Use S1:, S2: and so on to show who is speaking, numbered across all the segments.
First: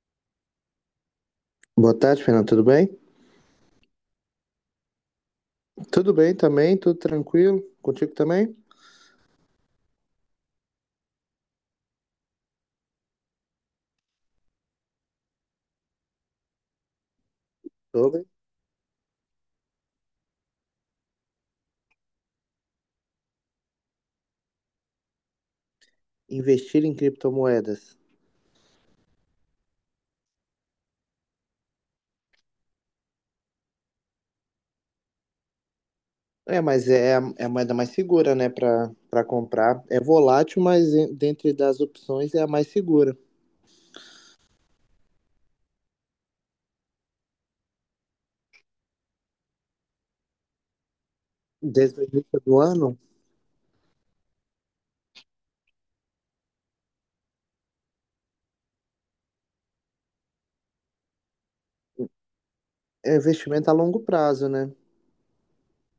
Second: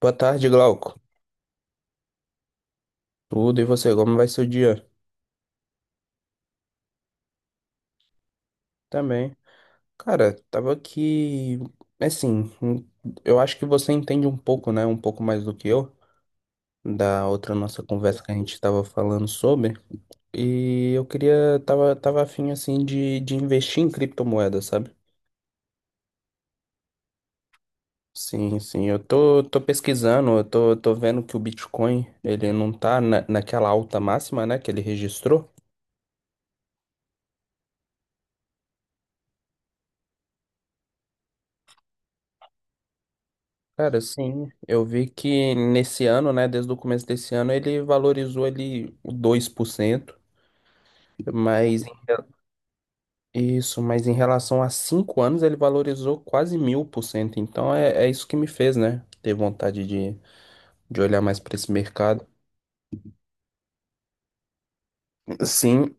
S1: Boa tarde, Glauco.
S2: Boa tarde, Fernando. Tudo bem?
S1: Tudo e você, como vai seu dia?
S2: Tudo bem também, tudo tranquilo. Contigo também?
S1: Também. Cara, tava aqui. Assim, eu acho que você entende um pouco, né? Um pouco mais do que eu, da outra nossa conversa
S2: Sobre
S1: que a gente tava falando sobre. E eu queria. Tava afim assim, de investir em criptomoedas, sabe?
S2: investir em criptomoedas.
S1: Sim, sim. Eu tô pesquisando, eu tô vendo que o Bitcoin, ele não tá naquela alta máxima, né? Que ele registrou.
S2: É, mas é a moeda mais segura, né, para comprar. É volátil, mas dentre das opções é a mais segura.
S1: Cara, sim, eu vi que nesse ano, né, desde o começo desse ano, ele valorizou ali o 2%, mas em
S2: Desde o
S1: re-
S2: início do ano,
S1: isso, mas em relação a 5 anos, ele valorizou quase 1.000%. Então é isso que me fez, né, ter vontade de olhar mais para esse mercado.
S2: é investimento a longo prazo, né?
S1: Sim,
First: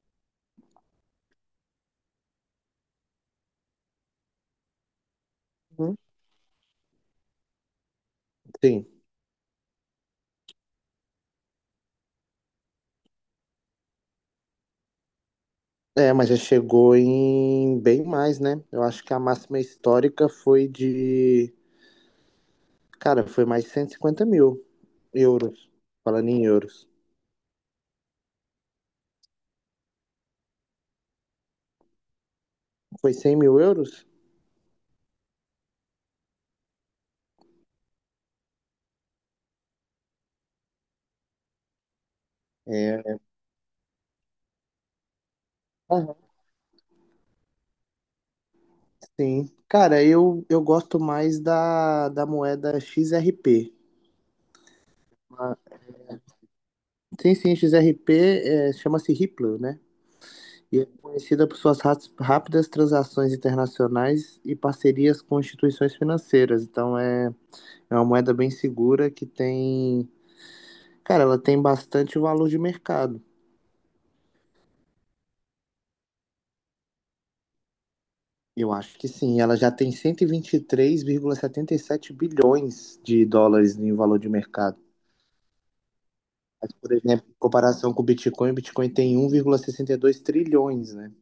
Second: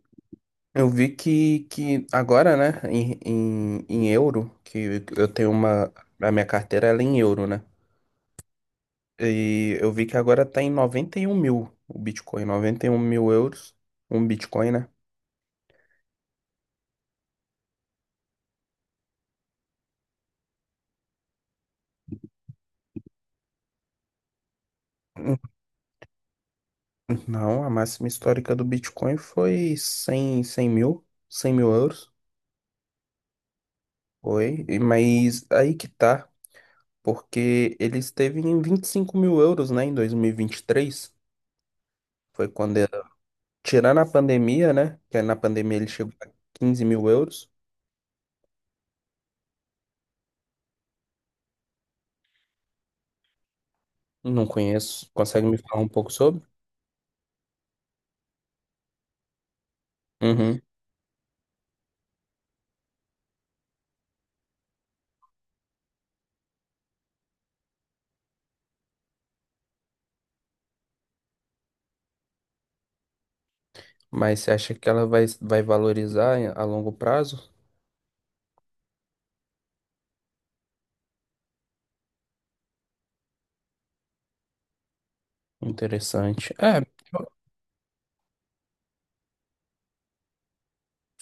S1: eu vi que agora, né, em euro, que eu tenho
S2: Uhum.
S1: a minha carteira ela é em euro, né?
S2: Sim.
S1: E eu vi que agora tá em 91 mil o Bitcoin, 91 mil euros, um Bitcoin, né?
S2: É, mas já chegou em bem mais, né? Eu acho que a máxima histórica foi de, cara, foi mais de 150 mil euros. Falando em euros.
S1: Não, a máxima histórica do Bitcoin foi cem mil, 100 mil euros,
S2: Foi 100 mil euros?
S1: foi, mas aí que tá, porque ele esteve em 25 mil euros, né, em dois mil e vinte e três, foi quando,
S2: É,
S1: tirando a pandemia, né, que na pandemia ele chegou
S2: aham.
S1: a 15 mil euros.
S2: Sim. Cara, eu gosto mais da moeda XRP.
S1: Não conheço, consegue
S2: Ah,
S1: me falar um pouco sobre?
S2: sim, sim, XRP é, chama-se Ripple, né?
S1: Uhum.
S2: E é conhecida por suas rápidas transações internacionais e parcerias com instituições financeiras. Então é uma moeda bem segura que tem. Cara, ela tem bastante valor de mercado.
S1: Mas você acha que ela vai valorizar a longo prazo?
S2: Eu acho que sim. Ela já tem cento e vinte três vírgula setenta e sete bilhões de dólares em valor de mercado.
S1: Interessante.
S2: Mas,
S1: É,
S2: por exemplo, em comparação com o Bitcoin tem 1,62 trilhões, né?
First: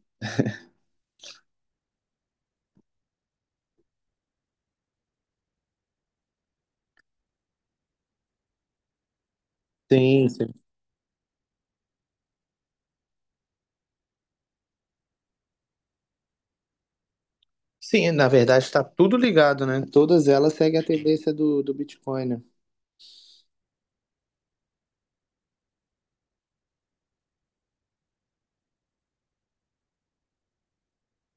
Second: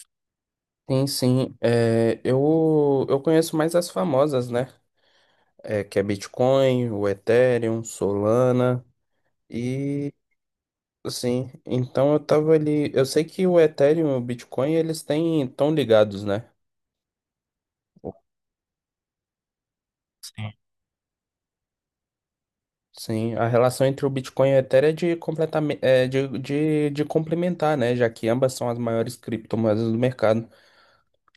S1: sim, sim. É, eu conheço mais as famosas, né? É, que é Bitcoin, o Ethereum, Solana e
S2: Sim, sim.
S1: assim. Então eu tava ali. Eu sei que o Ethereum e o Bitcoin eles têm tão ligados, né?
S2: Sim,
S1: O-
S2: na verdade está tudo ligado, né? Todas
S1: Sim.
S2: elas seguem a tendência do Bitcoin, né?
S1: Sim, a relação entre o Bitcoin e o Ethereum é de completamente é de complementar, né? Já que ambas são as maiores criptomoedas do mercado,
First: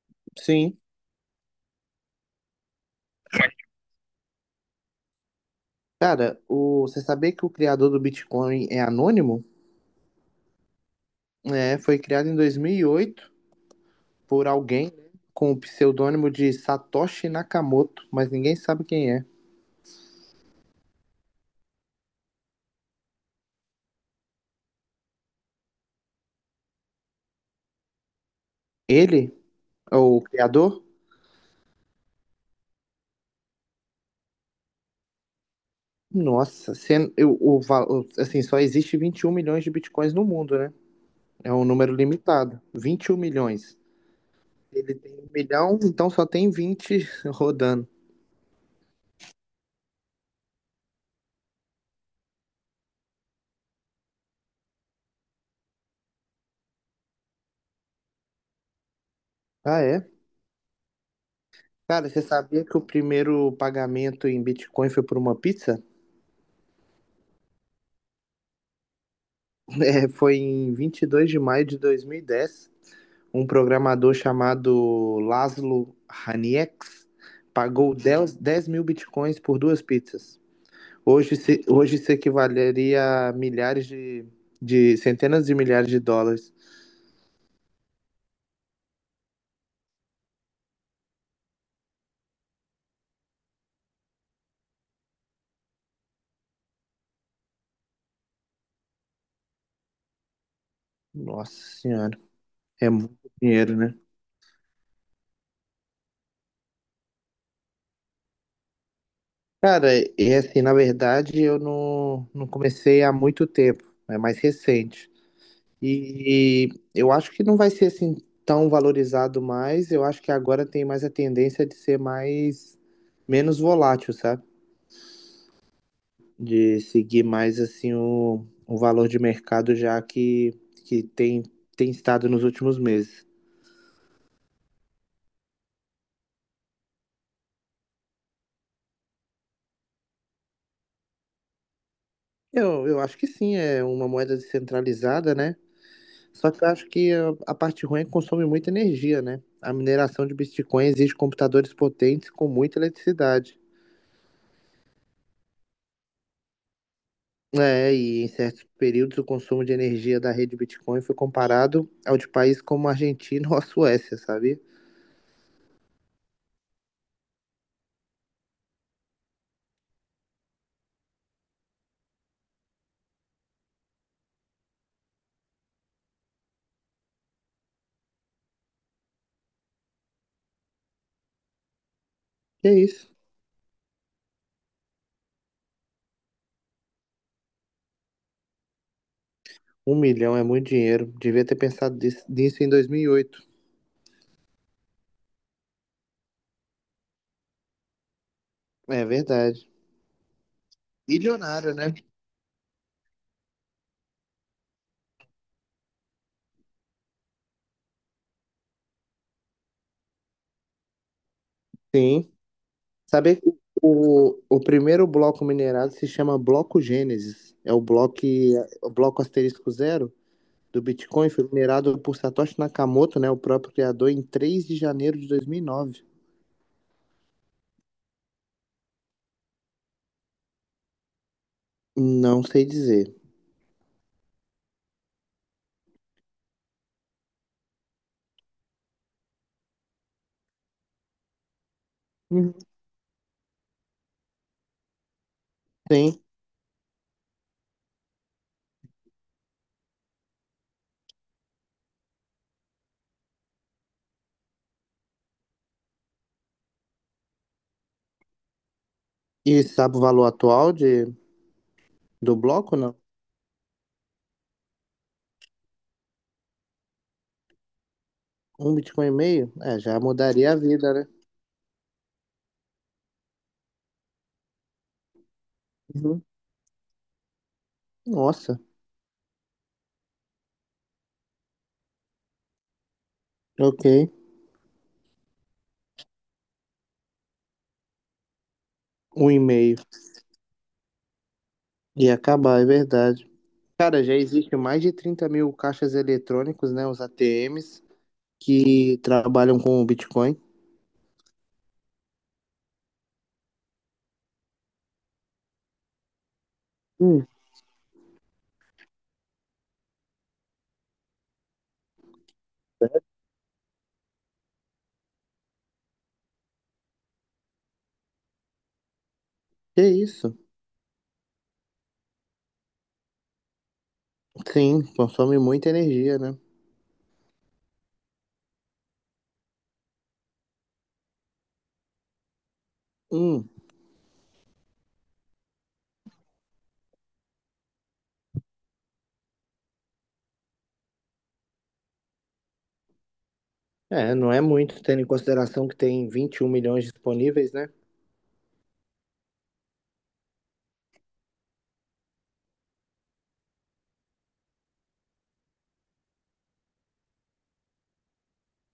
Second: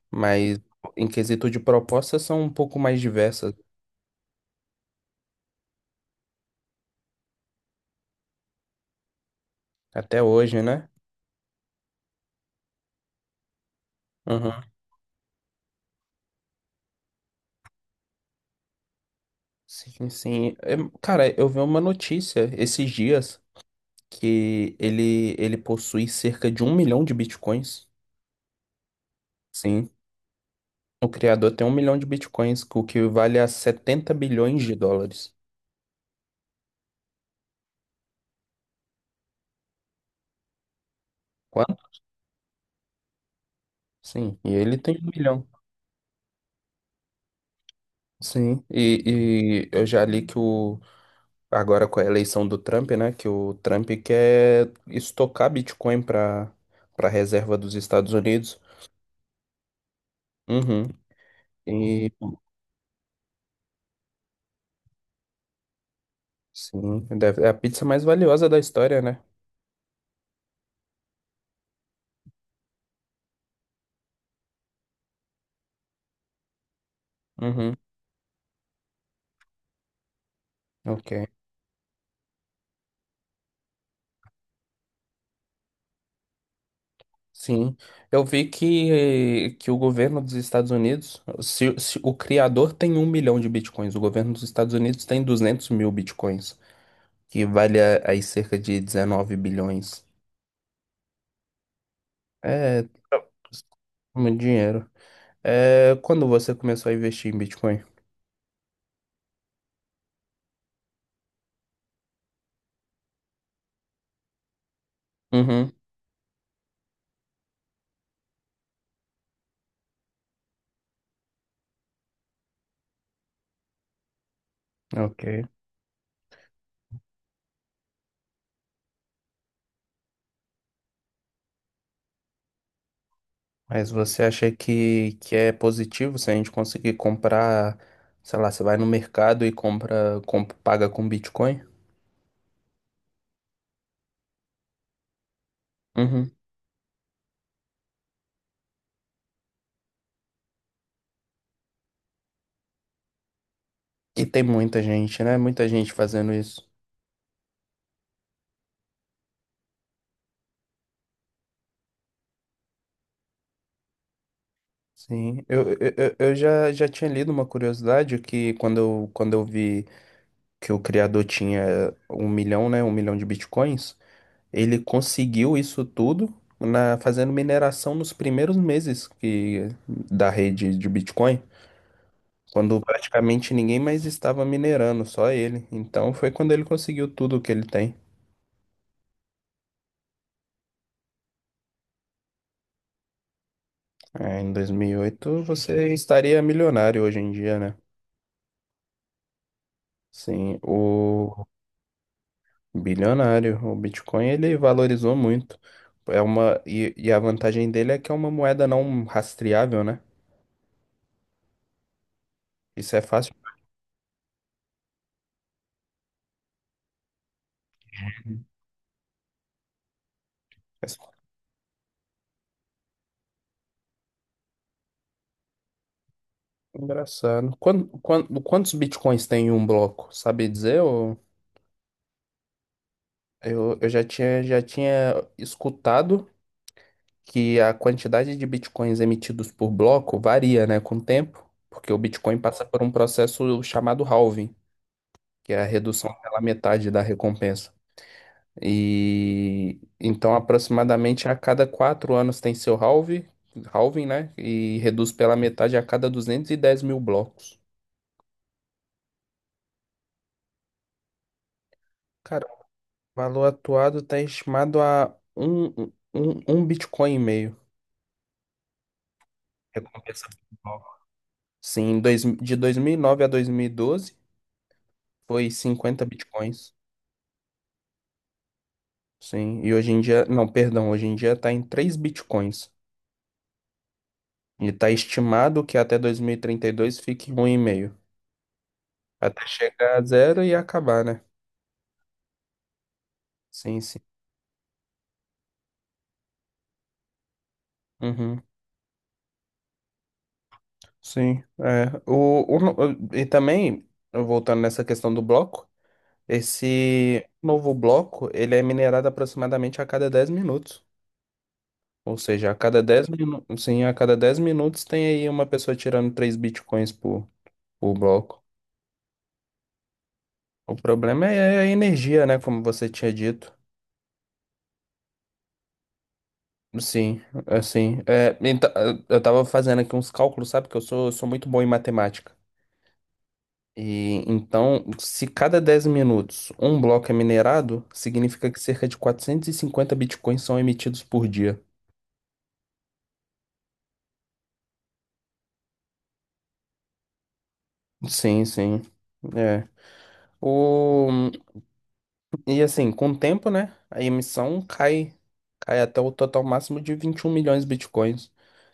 S1: mas
S2: Sim.
S1: em quesito de propostas são um pouco mais diversas
S2: Cara, você sabia que o criador do Bitcoin é anônimo?
S1: até hoje, né?
S2: É, foi criado em 2008 por
S1: Uhum.
S2: alguém, né, com o pseudônimo de Satoshi Nakamoto, mas ninguém sabe quem é.
S1: Sim, sim. É, cara, eu vi uma notícia esses dias que ele possui cerca de 1 milhão de bitcoins.
S2: Ele
S1: Sim,
S2: é o criador,
S1: o criador tem um milhão de bitcoins, o que vale a 70 bilhões de dólares.
S2: nossa, sendo, assim, só existe 21 milhões de bitcoins no mundo, né? É um
S1: Quanto?
S2: número limitado. 21 milhões.
S1: Sim, e ele
S2: Ele
S1: tem um
S2: tem um
S1: milhão.
S2: milhão, então só tem 20 rodando.
S1: Sim, e eu já li que o, agora com a eleição do Trump, né, que o Trump quer estocar Bitcoin para para reserva dos Estados Unidos.
S2: Ah, é?
S1: Uhum.
S2: Cara,
S1: E
S2: você sabia que o primeiro pagamento em Bitcoin foi por uma pizza?
S1: sim, é a pizza mais valiosa da história, né?
S2: É, foi em 22 de maio de 2010. Um programador chamado Laszlo Haniex
S1: Uhum,
S2: pagou 10 10 mil Bitcoins por duas pizzas.
S1: ok.
S2: Hoje, se, hoje isso equivaleria a centenas de milhares de dólares.
S1: Sim. Eu vi que o governo dos Estados Unidos, se o criador tem um milhão de bitcoins, o governo dos Estados Unidos tem 200 mil bitcoins, que vale aí cerca de 19 bilhões.
S2: Nossa senhora,
S1: É,
S2: é
S1: é
S2: muito dinheiro, né?
S1: muito dinheiro. É, quando você começou a investir em Bitcoin?
S2: Cara, é assim, na verdade, eu não comecei há muito tempo, é mais recente.
S1: Uhum,
S2: E, eu acho que não vai ser assim tão valorizado mais. Eu acho que agora tem mais a tendência de ser mais menos volátil, sabe?
S1: ok.
S2: De seguir mais assim o valor de mercado já que tem estado nos últimos meses.
S1: Mas você acha que é positivo se a gente conseguir comprar, sei lá, você vai no mercado e compra, paga com Bitcoin?
S2: Eu acho que sim, é uma moeda descentralizada, né?
S1: Uhum.
S2: Só que eu acho que a parte ruim é que consome muita energia, né? A mineração de Bitcoin exige computadores potentes com muita eletricidade.
S1: E tem muita gente, né? Muita gente fazendo isso.
S2: É, e em certos períodos o consumo de energia da rede Bitcoin foi comparado ao de países como a Argentina ou a Suécia, sabia?
S1: Sim, eu já tinha lido uma curiosidade que quando eu vi que o criador tinha um milhão, né? Um milhão de bitcoins, ele conseguiu isso tudo na, fazendo mineração nos primeiros meses da rede de Bitcoin,
S2: E é
S1: quando
S2: isso.
S1: praticamente ninguém mais estava minerando, só ele. Então foi quando ele conseguiu tudo que ele tem.
S2: Um milhão é muito dinheiro. Devia ter pensado nisso em 2008.
S1: É, em 2008 você estaria milionário hoje em dia, né?
S2: É verdade.
S1: Sim, o
S2: Milionário, né?
S1: bilionário. O Bitcoin ele valorizou muito. É uma e a vantagem dele é que é uma moeda não rastreável, né?
S2: Sim.
S1: Isso é fácil.
S2: Saber que o primeiro bloco minerado se chama bloco Gênesis. É o bloco asterisco zero do Bitcoin foi minerado por Satoshi Nakamoto, né, o próprio criador, em 3 de janeiro de 2009.
S1: É engraçado. Quantos bitcoins tem em um bloco? Sabe dizer? Ou...
S2: Não sei dizer.
S1: Eu já tinha escutado que a quantidade de bitcoins emitidos por bloco varia, né, com o tempo, porque o Bitcoin
S2: Uhum.
S1: passa por um processo chamado halving, que é a redução
S2: Sim.
S1: pela metade da recompensa. E então, aproximadamente a cada 4 anos tem seu halving, né? E reduz pela metade a cada 210 mil blocos.
S2: E sabe o valor atual do
S1: Cara, o
S2: bloco, não?
S1: valor atuado está estimado a um Bitcoin e meio.
S2: Um Bitcoin e meio? É, já
S1: Recompensa
S2: mudaria a
S1: por
S2: vida,
S1: bloco.
S2: né?
S1: Sim, dois, de 2009 a 2012 foi cinquenta
S2: Uhum.
S1: Bitcoins.
S2: Nossa,
S1: Sim, e hoje em dia, não, perdão, hoje em dia está em 3 Bitcoins.
S2: ok.
S1: E está estimado que até dois mil e trinta e dois fique um e meio.
S2: Um e
S1: Até
S2: meio.
S1: chegar a zero e acabar, né?
S2: Ia acabar, é verdade.
S1: Sim, sim.
S2: Cara, já existe mais de 30 mil caixas eletrônicos, né? Os ATMs,
S1: Uhum.
S2: que trabalham com o Bitcoin.
S1: Sim, é. O, no- E também, voltando nessa questão do bloco, esse
S2: Hum.
S1: novo bloco, ele é minerado aproximadamente a cada 10 minutos. Ou seja, a cada 10 minutos, sim, a cada 10 minutos tem aí uma pessoa tirando 3 bitcoins por bloco.
S2: Que isso?
S1: O problema é a energia, né, como você tinha dito.
S2: Sim, consome muita energia, né?
S1: Sim, assim, é, então, eu tava fazendo aqui uns cálculos, sabe, que eu sou muito bom em matemática.
S2: Hum.
S1: E então, se cada 10 minutos um bloco é minerado, significa que cerca de 450 bitcoins são emitidos por dia.
S2: É, não é muito, tendo em consideração que tem 21 milhões disponíveis, né?
S1: Sim, sim. É. O... E assim, com o tempo, né? A emissão cai até o total máximo de 21 milhões de bitcoins,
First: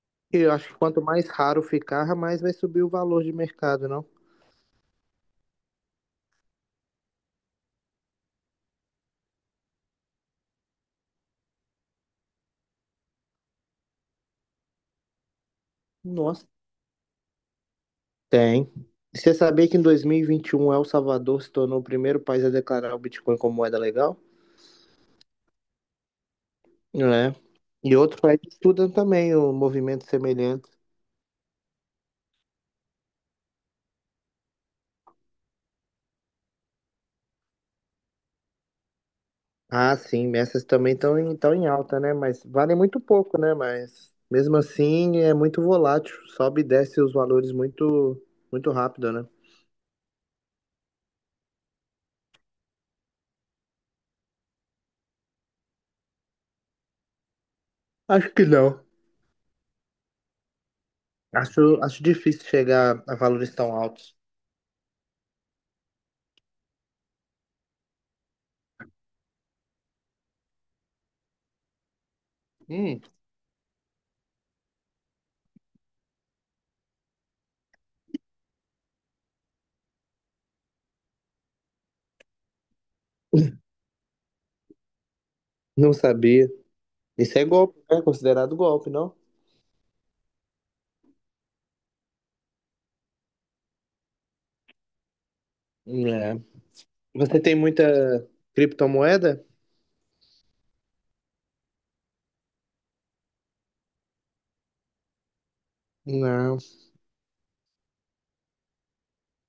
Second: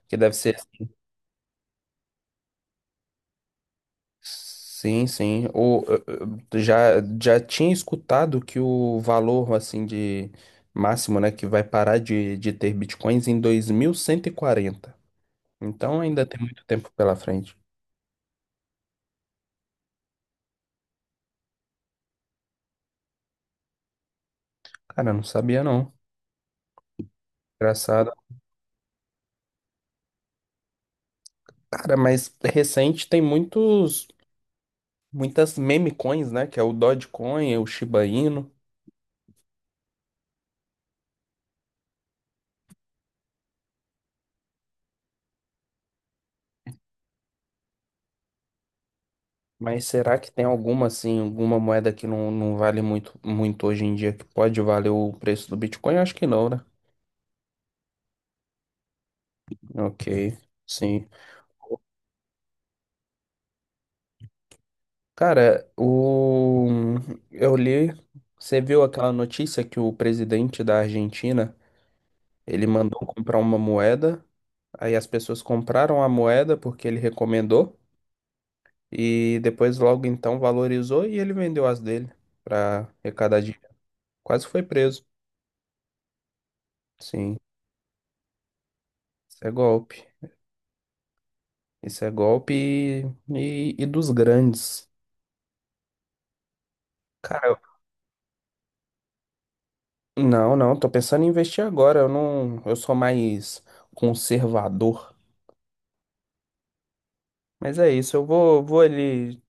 S1: que deve
S2: E eu
S1: ser.
S2: acho que quanto mais raro ficar, mais vai subir o valor de mercado, não?
S1: Sim, sim. Eu já tinha escutado que o valor, assim, de máximo, né? Que vai parar de ter bitcoins em 2140. Então ainda tem
S2: Nossa.
S1: muito tempo pela frente.
S2: Tem. E você sabia que em dois mil e vinte e um El Salvador se tornou o primeiro país a declarar o Bitcoin como moeda legal?
S1: Cara, eu não sabia não.
S2: É. E
S1: Engraçado.
S2: outros países estudam também o movimento semelhante.
S1: Cara, mas recente tem muitas meme coins, né? Que é o Dogecoin, o Shiba Inu.
S2: Ah, sim, essas também estão em alta, né? Mas valem muito pouco, né? Mas mesmo assim é muito volátil, sobe e desce os valores muito, muito rápido, né?
S1: Mas será que tem alguma assim, alguma moeda que não vale muito, muito hoje em dia que pode valer o preço do Bitcoin? Acho que não, né?
S2: Acho que não.
S1: Ok, sim.
S2: Acho difícil chegar a valores tão altos.
S1: Cara, eu li, você viu aquela notícia que o presidente da Argentina, ele mandou
S2: Hum,
S1: comprar uma moeda. Aí as pessoas compraram a moeda porque ele recomendou e depois logo então valorizou e ele vendeu as dele para arrecadar dinheiro. Quase foi preso.
S2: Não sabia.
S1: Sim,
S2: Isso é golpe, é considerado golpe, não?
S1: isso é golpe. Isso é golpe e dos grandes.
S2: É. Você
S1: Cara,
S2: tem muita criptomoeda?
S1: não, não, tô pensando em investir agora. Eu não, eu sou mais conservador.
S2: Não.
S1: Mas é isso, eu vou ali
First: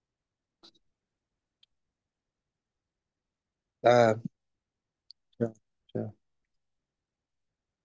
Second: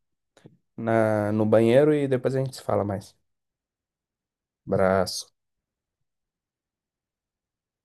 S1: na, no banheiro e depois a gente se fala mais.
S2: Ah,
S1: Abraço.
S2: já, já.